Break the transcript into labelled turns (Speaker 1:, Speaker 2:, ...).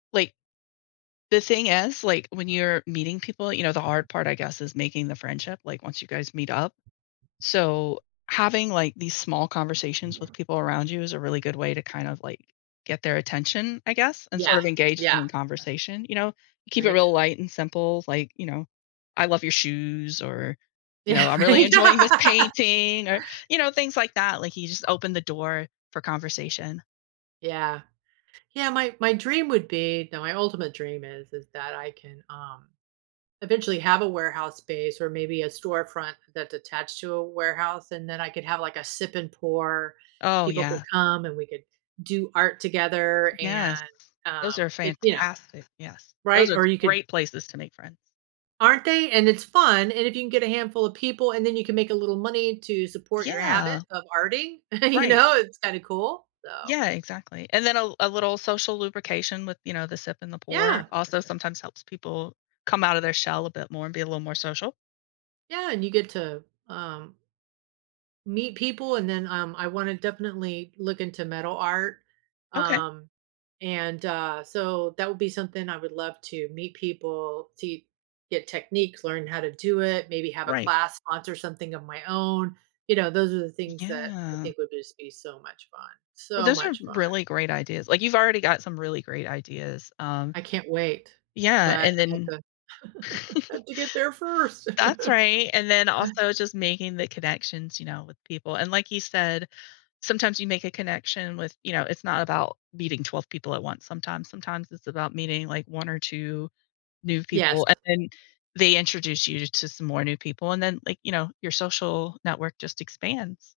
Speaker 1: Like the thing is, like, when you're meeting people, you know, the hard part, I guess, is making the friendship, like, once you guys meet up. So, having, like, these small conversations with people around you is a really good way to, kind of, like, get their attention, I guess, and
Speaker 2: Yeah,
Speaker 1: sort of engage
Speaker 2: yeah.
Speaker 1: them in conversation, you know. Keep it
Speaker 2: Right.
Speaker 1: real light and simple, like, you know, "I love your shoes" or, you
Speaker 2: Yeah,
Speaker 1: know, "I'm really
Speaker 2: right.
Speaker 1: enjoying this painting" or, you know, things like that, like you just open the door for conversation.
Speaker 2: Yeah. Yeah, my my dream would be no, my ultimate dream is is that I can, um, eventually have a warehouse space or maybe a storefront that's attached to a warehouse, and then I could have, like, a sip and pour;
Speaker 1: Oh,
Speaker 2: people could
Speaker 1: yeah.
Speaker 2: come, and we could do art together,
Speaker 1: Yes,
Speaker 2: and,
Speaker 1: those
Speaker 2: um
Speaker 1: are
Speaker 2: it you know?
Speaker 1: fantastic, yes. Those
Speaker 2: Right,
Speaker 1: are
Speaker 2: or you could
Speaker 1: great places to make friends.
Speaker 2: Aren't they? And it's fun, and if you can get a handful of people, and then you can make a little money to support your habit
Speaker 1: Yeah.
Speaker 2: of arting, you
Speaker 1: Right.
Speaker 2: know, it's kinda cool, so
Speaker 1: Yeah, exactly, and then a l a little social lubrication with, you know, the sip and the pour
Speaker 2: Yeah!
Speaker 1: also sometimes helps people come outta their shell a bit more and be a little more social.
Speaker 2: Yeah, and you get to, um meet people, and then, um, I wanna definitely look into metal art,
Speaker 1: Okay.
Speaker 2: um, and, uh, so that would be something I would love to meet people, to get techniques, learn how to do it, maybe have a
Speaker 1: Right.
Speaker 2: class, sponsor something of my own. You know, those are the things that I
Speaker 1: Yeah.
Speaker 2: think would just be so much fun,
Speaker 1: Well,
Speaker 2: so
Speaker 1: those are
Speaker 2: much fun.
Speaker 1: really great ideas, like, you've already got some really great ideas, um
Speaker 2: I can't wait,
Speaker 1: yeah,
Speaker 2: but
Speaker 1: and
Speaker 2: I have
Speaker 1: then
Speaker 2: to I have to get there first.
Speaker 1: That's right, and then also just making the connections, you know, with people, and like you said, sometimes you make a connection with you know, it's not about meeting 12 people at once. Sometimes sometimes it's about meeting like 1 or 2 new
Speaker 2: Yes.
Speaker 1: people and then they introduce you t to some more new people, and then, like, you know, your social network just expands.